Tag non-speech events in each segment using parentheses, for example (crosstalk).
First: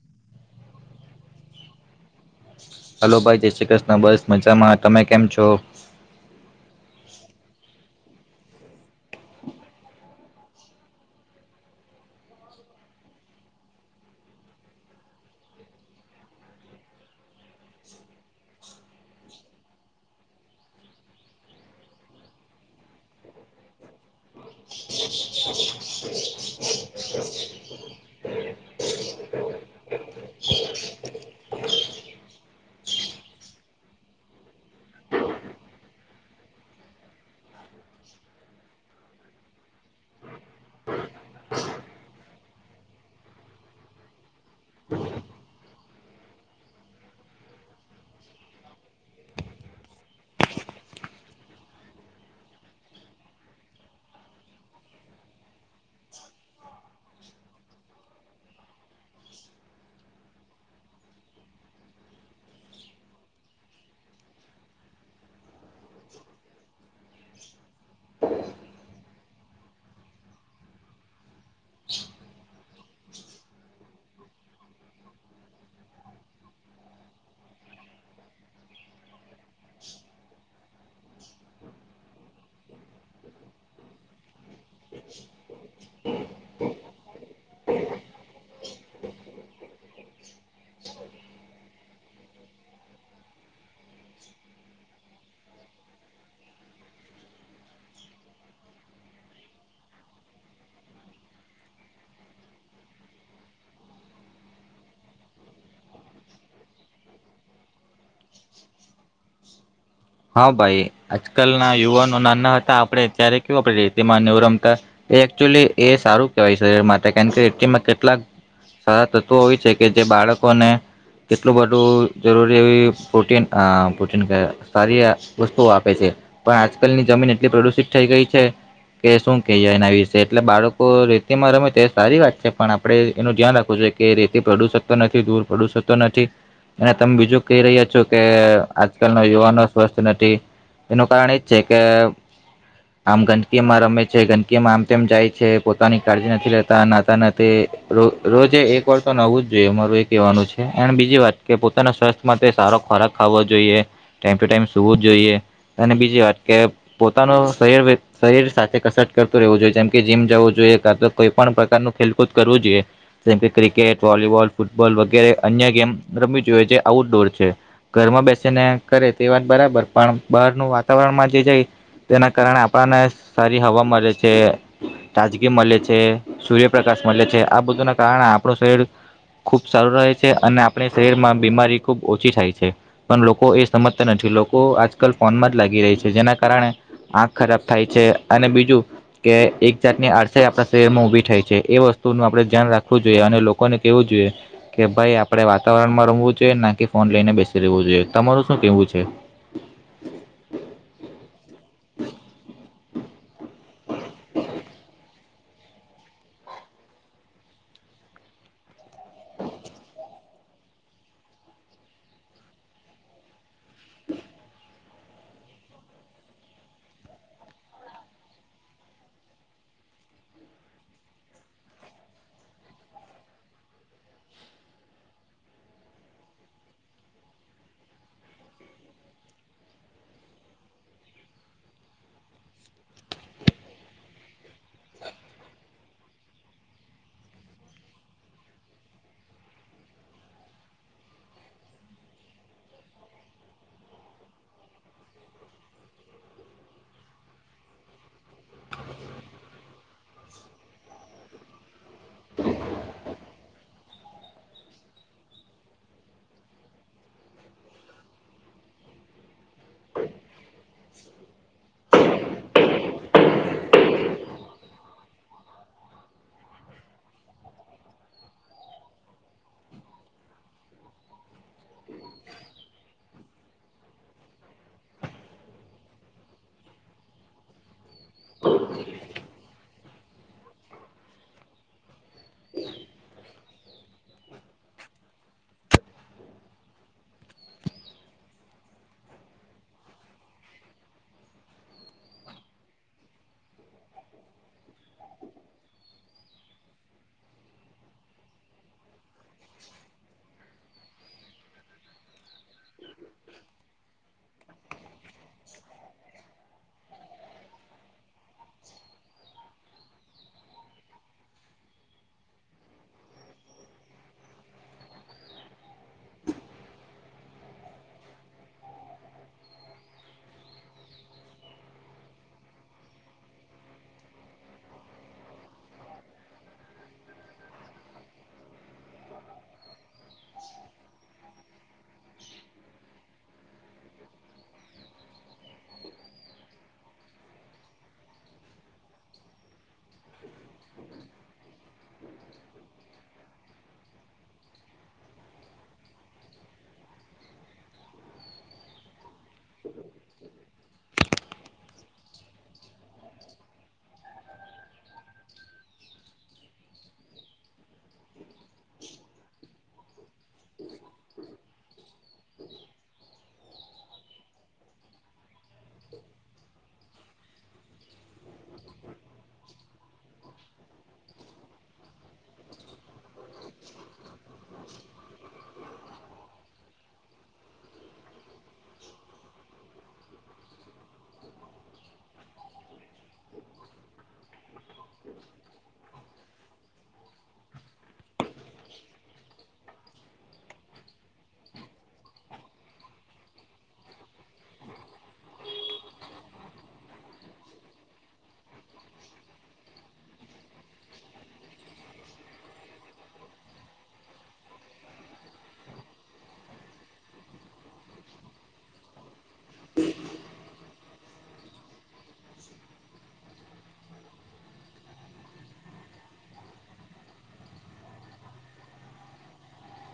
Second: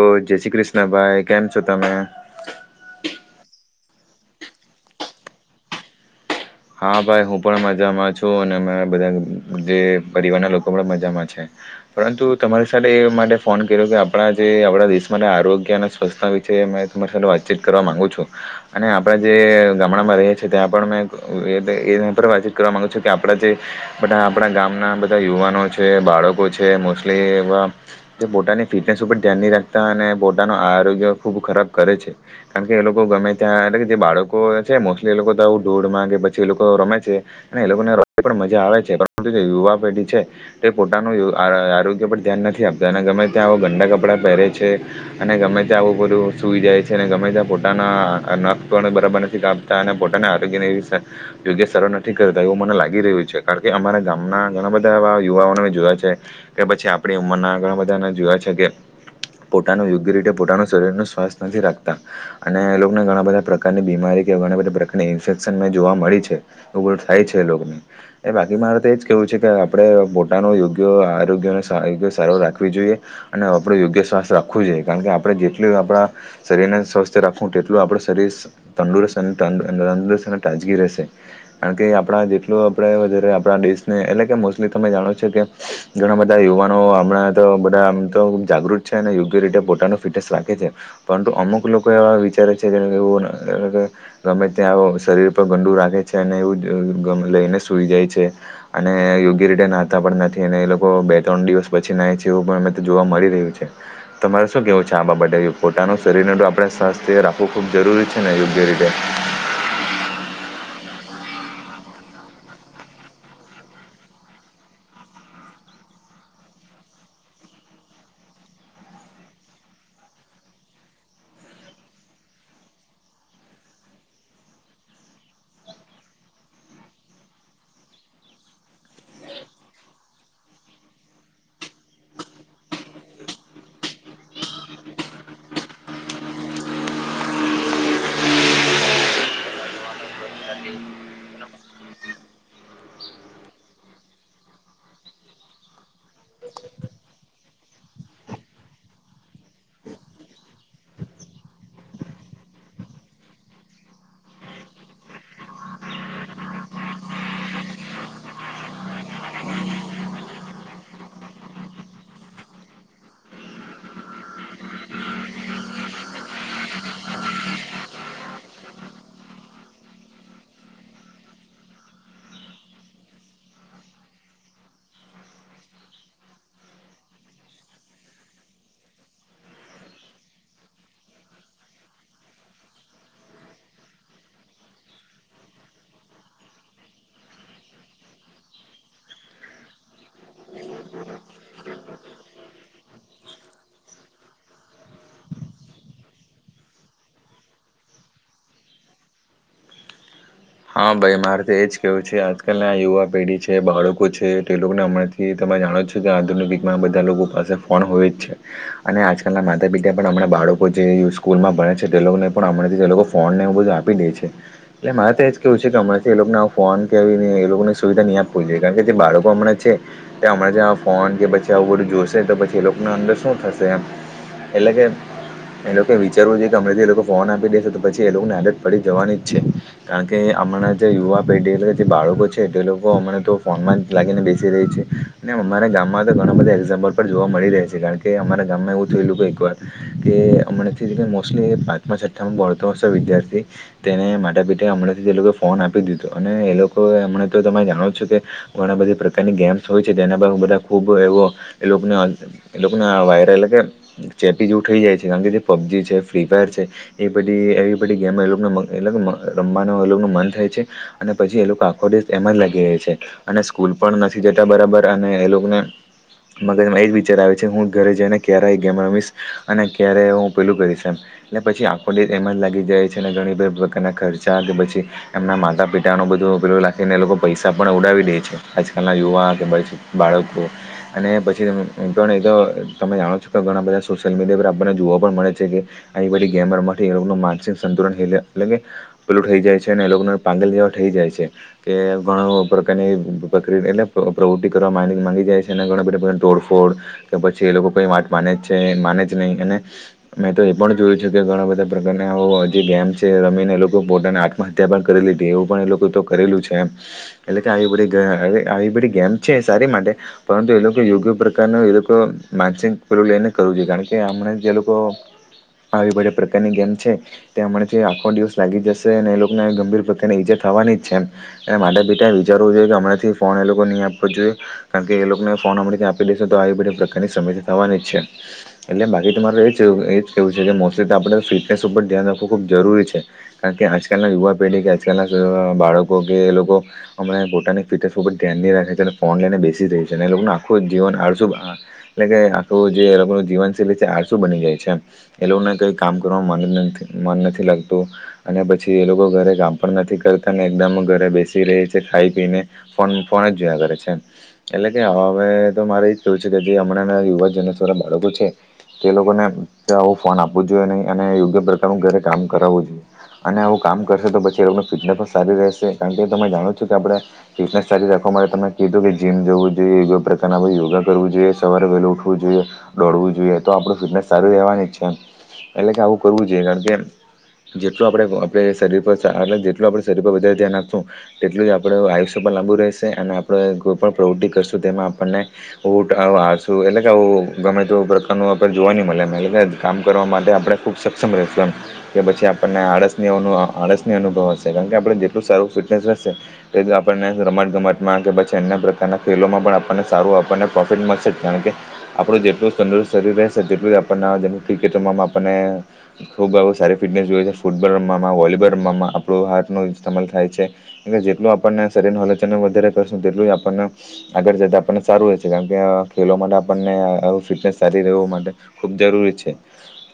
ઓ જય શ્રી કૃષ્ણ ભાઈ, કેમ છો તમે? માં બસ મજામાં. તમે કેમ છો? હા ભાઈ, હું પણ મજામાં છું અને મેં બધાં જે પરિવારનાં લોકો પણ મજામાં છે. પરંતુ તમારી સાથે એ માટે ફોન કર્યો કે આપડા જે આપડા દેશ માટે આરોગ્ય અને સ્વચ્છતા વિશે મે તમારી સાથે વાતચીત કરવા માંગુ છું અને આપડા જે ગામડામાં રે છે ત્યાં પણ મેં ઉ તે એના પર વાતચીત કરવા માંગું છું કે આપડા જે બધાં આપડા ગામના બધાં યુવાનો છે, બાળકો છે મોસ્ટલી એવા પોતાની ફિટનેસ ઉપર ધ્યાનની રાખતા અને પોતાનું આરોગ્ય ખૂબ ખરાબ કરે છે કારણ કે એ લોકો ગમે ત્યાં એટલે કે જે બાળકો છે મોસ્ટલી એ લોકો બઘા ધૂળમાં તે પછી એ લોકો રમે છે અને એ લોકોને પણ મજા આવે છે પરંતુ જે યુવા પેઢી છે તે પોતાનું આ આ આરોગ્ય પર ધ્યાન નથી આપતા અને ગમે ત્યાં આવા ગંડા કપડાં પેહરે છે અને ગમે ત્યાં આવું બધું સૂઈ જાય છે અને ગમે ત્યાં પોતાના નખ પણ બરાબર નથી કાપતા અને પોતાના આરોગ્યને એવી યોગ્ય સરળ નથી કરતાં એવું મને લાગી રહ્યું છે કારણ કે અમારા ગામનાં ઘણાં બધાં એવા યુવાઓને જોયા છે કે પછી આપણી ઉંમરના ઘણાં બધાંને જોયા છે કે પોતાનું યોગ્ય રીતે પોતાનું શરીરનું સ્વાસ્થ નથી રાખતા અને એ લોકને ઘણાં બધાં પ્રકારની બીમારી કે ધણાં બધાં પ્રકારની ઇન્ફેક્શન જોવા મળી છે. એવું બધું થાય છે લોગને એ બાકી માં તે એજ કેહવું છે કે આપડે પોતાનો યોગ્ય આરોગ્યને સારો રાખવી જોઈએ અને આપડુ યોગ્ય સ્વાસ્થ રાખવું જોઈએ કારણ કે આપડે જેટલું આપણા શરીરને સ્વસ્થ રાખવું તેટલું આપડુ શરીર તંદુરસ્ત અને તંદુરસ્ત અને તાજગી રહેશે કારણ કે આપડા જેટલું આપણે વધારે આપડા દેશને એટલે કે મોસ્ટલી તમે જાણો છો કે ઘણાં બધાં યુવાનો હમડા તો બધાં આમ તો જાગૃત છે અને યોગ્ય રીતે પોતાનો ફિટનેસ રાખે છે પરંતુ અમુક લોકો એવા વિચારે છે જે ગમે ત્યાં શરીર તો ગંડું રાખે છે અને એવું ગ લઈને સૂઈ જાય છે અને યોગ્ય રીતે નાહાતાં પણ નથી અને એ લોકો બે ત્રણ દિવસ પછી નાય છે એવું પણ અમે જોવા મળી રહ્યું છે તમારે શું કેવું છે આ બાબતે પોતાનું શરીરને આપડે સ્વાસ્થ્ય રાખવું ખૂબ જરૂરી છેને યોગ્ય રીતે? હા ભાઈ, આજકાલના યુવાનો નાના હતા આપણે ત્યારે કેવું આપરે રેતિમાંને એવું રમતા એકચુલી એ સારું કેવાય શરીર માટે કારણ કે રેતિમાં કેટલાક સારા તત્વો હોય છેકે જે બાળકોને કેટલું બધું જરૂરી એવી પ્રોટીન પ્રોટીન સારી વસ્તુઓ આપે છે પણ આજકલની જમીન એટલી પ્રદુષિત થઈ ગઈ છે કે શું કહીએ એના વિષે એટલે બાળકો રેતીમાં રમે તે સારી વાત છે પણ આપડે એનું ધ્યાન રાખવું જોઈએ કે રેતી પ્રદુષિત તો નથી ધૂળ પ્રદુષિતતો નથી અને તમે બીજું કહી રહ્યા છોકે આજકાલના યુવાનો સ્વસ્છ નથી એનું કારણ એજ છે કે આમ ગંદકીમાં રમે છે ગંદકીમાં આમ તેમ જાય છે પોતાની કાળજી નથી લેતા નાતા નથી રોજે એક વાર તો નાવુંજ જોઈએ મારું એ કેવાનું છે એન બીજી વાત કે પોતાના સ્વાસ્થ્ય માટે સારો ખોરાક ખાવો જોઈએ ટાઈમ ટુ ટાઈમ જોવું જોઈએ અને બીજી વાત કે પોતાનું શરીર શરીર સાથે કસરત કરતું રહેવું જોઈએ જેમકે, જીમ જવું જોઈએ કાતો કોઈ પણ પ્રકારનું ખેલકૂદ કરવું જોઈએ જેમકે ક્રિકેટ, વોલીબોલ, ફૂટબોલ વગેરે અન્ય ગેમ રમવી જોઈએ જે આઉટડોર છે ઘરમાં બેસીને કરે તે વાત બરાબર પણ બહારનું વાતાવરણમાં જે જાય તેના કારણે આપરાને સારી હવા મળે છે, તાજગી મળે છે સૂર્યપ્રકાશ મળે છે આ બધુંનાં કારણે આપણું શરીર ખૂબ સારું રહે છે અને આપણે શરીરમાં બીમારી ખૂબ ઓછી થાય છે પણ લોકો એ સમજતા નથી. લોકો આજકાલ ફોનમાં જ લાગી રેય છે જેના કારણે આંખ ખરાબ થાય છે અને બીજું કે એક જાતની આડસાય આપણાં શરીરમાં ઉભી થાય છે એ વસ્તુનું આપણે ધ્યાન રાખવું જોઈએ અને લોકોને કેવું જોઈએ કે ભાઈ આપણે વાતાવરણમાં રમવું જોઈએ નાકે ફોન લઈને બેસી રહેવું જોઈએ તમારું શું કેહવું છે? હા ભાઈ, મારે તો એજ કેવું છે આજકાલના યુવા પેઢી છે, બાળકો છે તે લોકને હમણાંથી તમે જાણો છો કે આધુનિકયુગમાં બધાં લોકો પાસે ફોન હોય જ છે અને આજકાલનાં માતા પિતા પણ હમણાં બાળકો જે સ્કૂલમાં ભણે છે તે લોકને પણ હમણાંથી જ એ લોકો ફોનને એવું બધું આપી દે છે એટલે મારે એજ કેવું છે કે હમણાંથી એ લોકને આ ફોન કે આવી એ લોકોને સુવિધા ની આપવી જોઈએ કારણ કે જે બાળકો હમણાં છે તે હમણાં જેં ફોન કે પછી આવું બધું જોશે તો પછી એ લોકોના અંદર શું થશે એમ એટલે કે એ લોકો વિચારવું જોઈએ કે હમણાંથી એ લોકો ફોન આપી દેશે તો પછી એ લોકોની આદત પડી જવાની જ છે કારણ કે કે હમણાં જે યુવા પેઢી જે બાળકો છે તે લોકો અમણાં તો ફોનમાં જ લાગીને બેસી રેય છે અને અમારા ગામમાં તો ઘણા બધા એક્ઝામ્પલ પર જોવા મળી રહ્યા છે કારણ કે અમારા ગામમાં એવું થયું એ લોકો એકવાર કે અમરેથી જ મોસ્ટલી પાંચમા છઠ્ઠામાં ભણતો હશે વિદ્યાર્થી તેને માતા પિતા હમણાં એ લોકોએ ફોન આપી દીધો અને એ લોકો હમને તો તમે જાણો છો કે ઘણાં બધી પ્રકારની ગેમ્સ હોય છે જેના બા બધાં ખૂબ એવો એ લોકને એ લોકોના આ વાયરલ એટલે કે ચેપી જેવું થઈ જાય છે કારણ કે જે પબજી છે, ફ્રી ફાયર છે એ બધી એવી બધી ગેમો એ લોકને એ રમવા મન થાય છે અને પછી એ લોકો આખો દેેશ એમા જ લાગી જાય છે અને સ્કૂલ પણ નથી જતા બરાબર અને એ લોકોને મગજમાં એ જ વિચાર આવે છે હું ઘરે જઈને ક્યારે એ ગેમ મિસ અને ક્યારે હું પેલું કરીશમ એટલે પછી આખો ડેસ એમ જ લાગી જાય છે અને ઘણી પ્રકારનાં ખર્ચ કે પછી એમના માતા પિતાનો બધો પેલું લાખીને એ લોકો પૈસા પણ ઉડાવી દે છે આજકાલનાં યુવા કે બાળકો અને પછી તમે જાણો છો કે ઘણા બધા સોશિયલ મીડિયા પર આપણને જોવા પણ મળે છે કે આવી બધી ગેમો રમવાથી એ લોકોનું માનસિક સંતુલન એટલે કે પેલું થઈ જાય છે અને એ લોકને પાગલ જેવા થઈ જાય છે કે ઘણાં પ્રકારની પ્રક્રિયા એટલે પ્રવૃત્તિ કરવા માની માગી જાય છે અને ઘણાં બધાં પ્રકારની તોડફોડ કે પછી એ લોકો કંઈ વાત માને જ છે માને જ નય અને મેં તો એ પણ જોયું છેકે ઘણાં બધાં પ્રકારનાં અવા જે ગેમ છે રમીને એ લોક પોતાને આત્મહત્યા પણ કરી લીધી એવું પણ એ લોકો તો કરેલું છે એમ એટલે કે આવી બધી આવી બધી ગેમ છે સારી માટે પરંતુ એ લોકો યોગ્ય પ્રકારનું એ લોકો માનસિક પેલું લઈને કરવું જોઈએ કારણ કે હમણાં જે લોકો આવી બધાઃ પ્રકારની ગેમ છે તે હમણે જે આખો દિવસ લાગી જશે અને એ લોકને ગંભીર પ્રકારની ઈજા થવાની જ છે એમ એ માતા પિતાએ વિચારવું જોઈએ કે હમણાંથી ફોન એ લોકને ની આપવો જોઈએ કારણ કે એ લોકોને ફોન અમરેથી આપી દીઘો તો આવી બધી પ્રકારની સમસ્યા થવાની જ છે એટલે બાકી તમારે એ જ એજ કેવું છે કે મોસ્ટલી તો આપણે ફિટનેસ ઉપર ધ્યાન રાખવું ખૂબ જરૂરી છે. કારણ કે આજકાલનાં યુવા પેઢી કે આજકાલનાં બાળકો કે એલોકો અમણાં પોતાની ફિટનેસ ઉપર ધ્યાનની રાખે છે અને ફોન લઈને બેસી જાય છે અને એ લોકોનું આખું જીવન આળસું એટલે કે આખું જે એ લોકોનું જીવનશૈલી છે આળસું બની જાય છે એ લોકોને કંઈ કામ કરવામાં મન નથી મન નથી લાગતું અને પછી એ લોકો ઘરે કામ પણ નથી કરતા ને એકદમ ઘરે બેસી રેય છે ખાઈ પીયને ફોન ફોન જ જોયા કરે છે એટલે કે હવે તો મારે એજ કેવું છેકે જે હમણાંનાં યુવાજને સ્વરા બાળકો છે તે લોકોને આવું ફોન આપવું જોઈએ નય અને યોગ્ય પ્રકારનું ઘરે કામ કરાવવું અને આવું કામ કરશે તો પછી એ લોકો ફિટનેસ પણ સારી રહેશે કારણ કે તમે જાણો છો કે આપણે ફિટનેસ સારી રાખવા માટે તમે કીધું કે જીમ જવું જોઈએ કો પ્રકારના યોગા કરવું જોઈએ, સવારે વહેલો ઉઠવું જોઈએ, દોડવું જોઈએ તો આપણું ફિટનેસ સારું રહેવાની જ છે એટલે કે આવું કરવું જોઈએ કારણ કે જેટલું આપણે આપણે શરીર પર એટલે જેટલું આપણે શરીર પર વધારે ધ્યાન રાખશું તેટલું જ આપણે આયુષ્ય પર લાંબુ રહેશે અને આપણે કોઈ પણ પ્રવૃત્તિ કરશું તેમાં આપણને આળસું એટલે કે આવું ગમે તે પ્રકારનું આપને જોવા ની મળે એમ એટલે કે કામ કરવા માટે આપણે ખૂબ સક્ષમ રેહશું એમ કે પછી આપ આપણને આળસની અનુ આળસની અનુભવાશે કારણ કે આપણે જેટલું સારું ફિટનેસ રેહશે એટલુ આપણને રમત ગમતમાં કે પછી અન્ય પ્રકારના ખેલોમાં પણ આપણને સારું આપણને પ્રોફિટ મળશે જ કારણ કે આપણું જેટલું તંદુરસ્ત શરીર રેહશે તેટલું જ આપણને જેમ ક્રિકેટોમાં આપણને ખૂબ આવું સારું ફિટનેસ જોઈશે. ફૂટબોલ રમવામાં, વોલીબોલ રમવામાં આપણું હાર્ટનું ઈસ્તમાલ થાય છે એ જેટલું આપણને શરીરનું હલન ચલન વધારે કરશું તેટલું જ આપણને આગળ જતાં આપણને સારું રહે છે કારણ કે ખેલવા માટે આપણને ફિટનેસ સારી રહેવું માટે ખૂબ જરૂરી છે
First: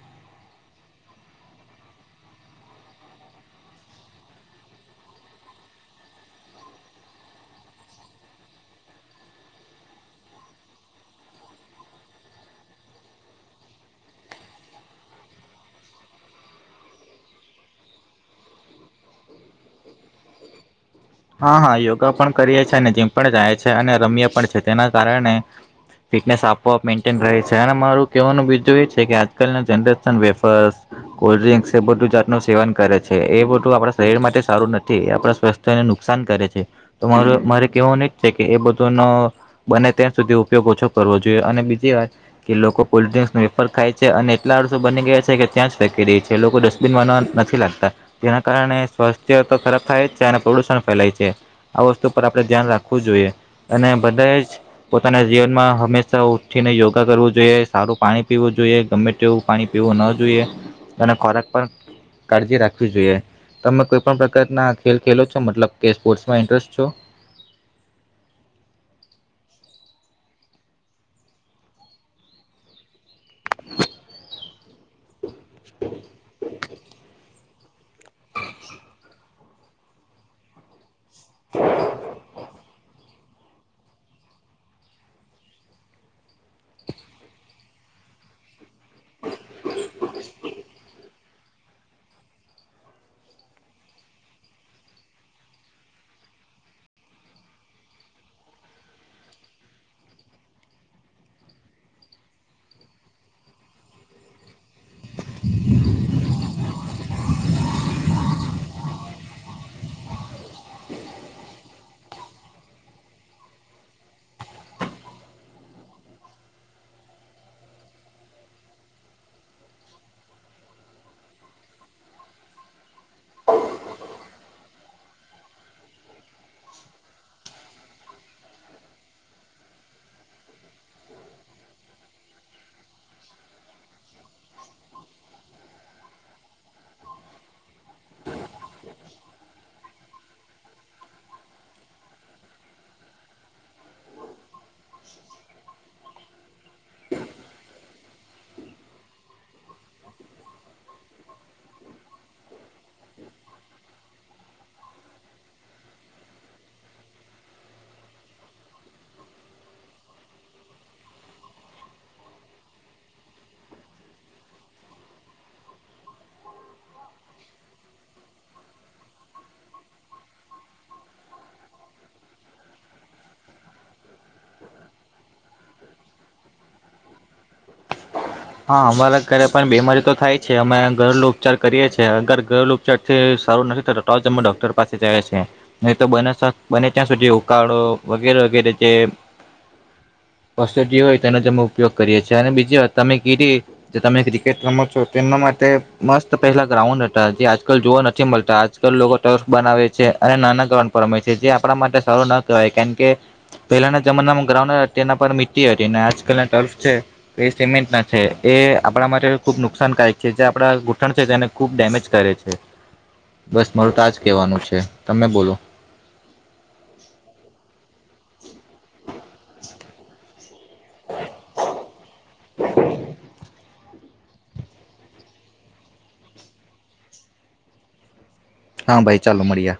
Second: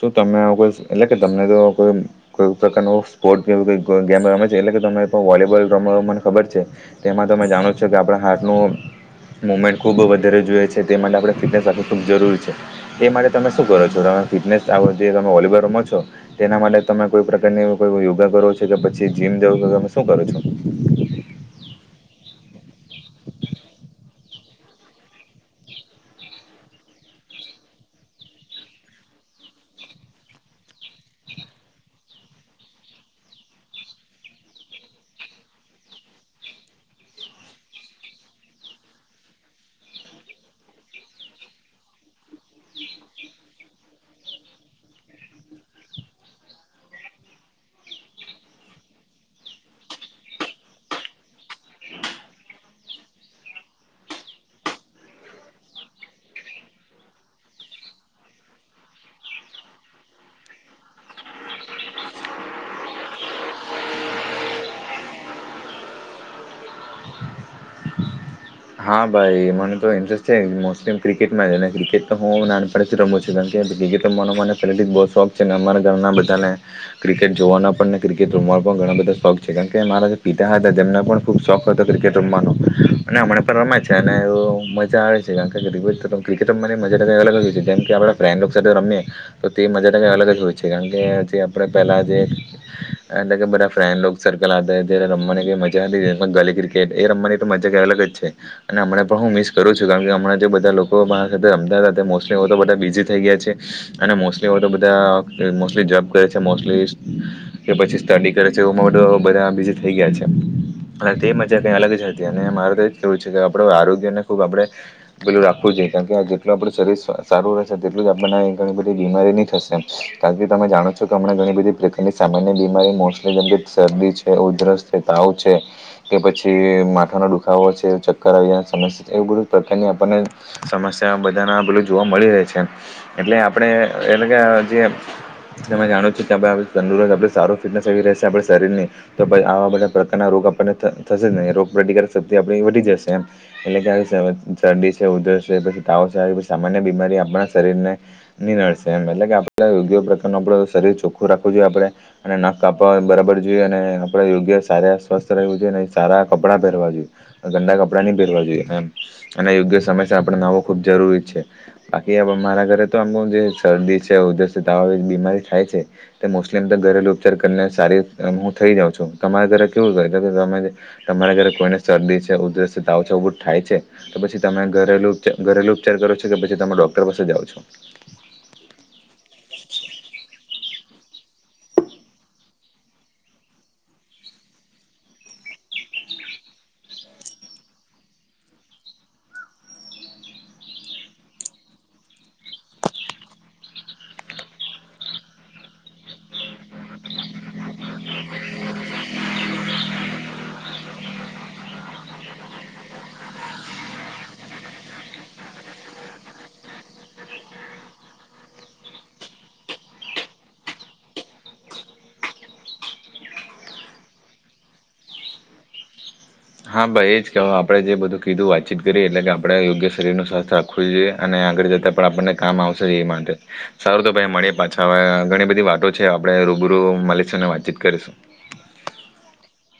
શું તમે કોઈ એટલે કે તમને તો કોઈ કોઈ પ્રકારનો સ્પોર્ટ એવું કંઈક ગેમ રમે છે એટલે કે તમે પણ વોલીબોલ રમો મને ખબર છે તેમાં તમે જાણો છો કે આપણા હાર્ટનું મુવમેન્ટ ખૂબ વધારે જુએ છે તે માટે આપણે ફિટનેસ રાખવી ખૂબ જરૂરી છે એ માટે તમે શું કરો છો તમે ફિટનેસ આ વખતે તમે વોલીબોલ રમો છો તેના માટે તમે કોઈ પ્રકારની કોઈ યોગા કરો છો કે પછી જીમ જવો કે તમે શું કરો છો? હા હા, યોગા પણ કરીએ છે અને જીમ પણ જાયે છે અને રમીએ પણ છે તેના કારણે ફિટનેસ આપોઆપ મેન્ટેન રહે છે અને મારું કેવાનું બીજું એ છેકે આજકાલ જનરેશન વેફર, કોલ્ડ્રિંક્સ એ બધું જાતનું સેવન કરે છે એ બધું આપણાં શરીર માટે સારું નથી આપણા સ્વાસ્થ્ય ને નું નુકસાન કરે છે તો મારું મારે કેવાનું એજ છેકે એ બધો ન બને ત્યાં સુધી ઉપયોગ ઓછો કરવો જોઈએ અને બીજી વાત કે લોકો કોલ્ડ ડ્રિંકસનો વેફર ખાય છે અને એટલા આળસુ બની ગયા છેકે ત્યાં જ ફેંકી દે છે લોકો ડસ્ટબિનમાં નથી લાખતા જેના કારણે સ્વાસ્થ્યતો ખરાબ થાય જ છે અને પ્રદુષણ ફેલાય છે આ વસ્તુ પર આપણે ધ્યાન રાખવું જોઈએ અને બધાએ જ પોતાના જીવનમાં હંમેશા ઉઠીને યોગા કરવું જોઈએ, સારું પાણી પીવું જોઈએ ગમે તેવું પાણી પીવું ન જોઈએ અને ખોરાક પણ કાળજી રાખવી જોઈએ તમે કોઈ પણ પ્રકારનાં ખેલ ખેલો છો મતલબ કે સ્પોર્ટ્સમાં ઇન્ટરેસ્ટ છો? હા ભાઈ, મને તો ઇન્ટરેસ્ટ છે મોસ્ટલી ક્રિકેટમાંને ક્રિકેટ તો હું નાનપણથી રમું છું કારણકે ક્રિકેટ રમવાનો મને પેલેથીજ બો શોખ. અમારા ગામનાં બધાંને ક્રિ ક્રિકેટ જોવાના પણને ક્રિકેટ રમવા પણ ઘણાં બધાં શોખ છે કારણ કે મારા જે પિતા હતા તેમના પણ ખૂબ શોખ હતો ક્રિકેટ રમવાનો. અને હમણાં. રમે છે અને એવુ મજા આવે છે કારણકે ક્રિકેટ રમવાની મજાજ કઈ અલગ જ હોય છે જેમ કે આપરા ફ્રેડ તને રમેં તો તે મજા કઈ અલગ જ હોય છે કારણ કે તે આપડે પેલા જે એટલે કે બધા ફ્રેન્ડ સર્કલ હતા જ્યારે રમવાની કઈ મજા હતી ગલી ક્રિકેટ એ રમવાની તો મજા કઈ અલગ જ છે. અને હમણા પણ હું મિસ કરું છું કારણ કે હમણાં જે બધા લોકો મારા સાથે રમતા હતા મોસ્ટલી તો બધા બિઝી થઈ ગયા છે અને મોસ્ટલી તો બધા મોસ્ટલી જોબ કરે મોસ્ટલી કે પછી સ્ટડી કરે છે બોધો બધા બિઝી થઈ ગયા છે અને તે મજા કઈ અલગ જ હતી અને મારે તો એ જ કેવું છે કે આપડે આરોગ્ય ને ખુબ આપડે પેલું રાખવું જોઈએ કારણ કે આ જેટલું આપડુ શરીર સારું રહેશે તેટલું જ આપણને ઘણી બધી બીમારીની થશે કારણ કે તમે જાણો છો કે હમણા ઘણી બધી પ્રકારની સામાન્ય બીમારી મોસ્ટલી જેમ કે શરદી છે ઉધરસ છે તાવ છે કે પછી માથાનો દુખાવો ચક્કર આવ્યા સમસ એવું બધુ પ્રકારની આપણને સમસ્યા બધાના બધું જોવા મળી રહે છે એટલે આપડે એટલે એટલે કે જે તમે જાણો છો કે તંદુરસ્ત સારો ફિટનેસ એ રહેશે આપડે શરીર ની તો ભઈ આવા બધા પ્રકારના રોગ આપણને થશે જ નહી રોગ પ્રતિકારક શક્તિ આપ વધી જશે એટલે (unintelligible) સરદી છે ઉધરસ છે પછી તાવ છે આવી પછી સામાન્ય બીમારી આપણા શરીરને (unintelligible) એટલે કે આપ પડે યોગ્ય પ્રકાર આપડો શરીર ચોખું રાખું જોઈએ આપડે. અને નાખ કાપવા બરાબર જોઈએ અને આપડે યોગ્ય સારા સ્વસ્થ રહેવું જોઈએ ને સારા કપડાં પેરવા જોઈએ. ગંદા કપડાં ની પેરવા જોઈએ આમ અને યોગ્ય સમયસર આપણે નાવો ખૂબ જરૂરી છે બાકી મારા ઘરે તો આમ જે શરદી છે ઉધરસ છે આ બધી બીમારી થાય છે તે મોસ્ટલી એમ તો ઘરેલુ ઉપચાર કરીને સારી હું થઈ જાઉં છું તમારા ઘરે કેવું તો કે તમારા ઘરે કોઈને શરદી છ જે ઉધરસ છે તાવ છે ઉભું થાય છે તો પછી તમે ઘરેલુ છે ઘરેલુ ઉપચાર કરો છો કે પછી તમે ડોક્ટર પાસે જાઓ છો હા અમારા ઘરે પણ બીમારી તો થાય છે અમે ઘરેલુ ઉપચાર કરીએ છે અગર ઘરેલુ ઉપચાર થી સારું નથી થતું તો જ અમે ડોક્ટર પાસે જએ છે નહી તો બને બને ત્યાં સુધી ઉકાળો વગેરે વગેરે જે વસુધી હોય તેનો જ અમે ઉપયોગ કરીએ છે અને બીજી વાત તમે કીઘી જે તમે ક્રિકેટ રમો છો તેમના માટે મસ્ત પહેલા ગ્રાઉન્ડ હતા જે આજકાલ જોવા નથી મળતા આજકાલ લોકો ટર્ફ બનાવે છે અને નાના કારણ પર રમે છે જે આપડા માટે સારું ના કેવાય કેન કે પહેલાના જમાનામાં ગ્રાઉન્ડ તેના પર મિટ્ટી હતી ને આજકાલ ટર્ફ છે તે સિમેન્ટના છે એ આપડા માટે ખૂબ નુકસાનકાયક છે જે આપડા ઘૂંઠણ છે તેને ખૂબ ડેમેજ કરે છે બસ મારું તો આજ કેવાનું છે તમે બોલો હા ભાઈ એ જ કહેવા આપણે જે બધું કીધું વાતચીત કરી એટલે કે આપડે યોગ્ય શરીરનો સ્વાસ્થ આપ ખુઈએ અને આગળ જતાં પણ આપણને કામ આવશે એ માટે. સારું તો ભાઈ મળીએ પાછા હવે ઘણી બધી વાતો છે આપડે રૂબરૂ મળીશુને વાતચીત કરીશું. હા ભાઈ ચાલો મળીયે.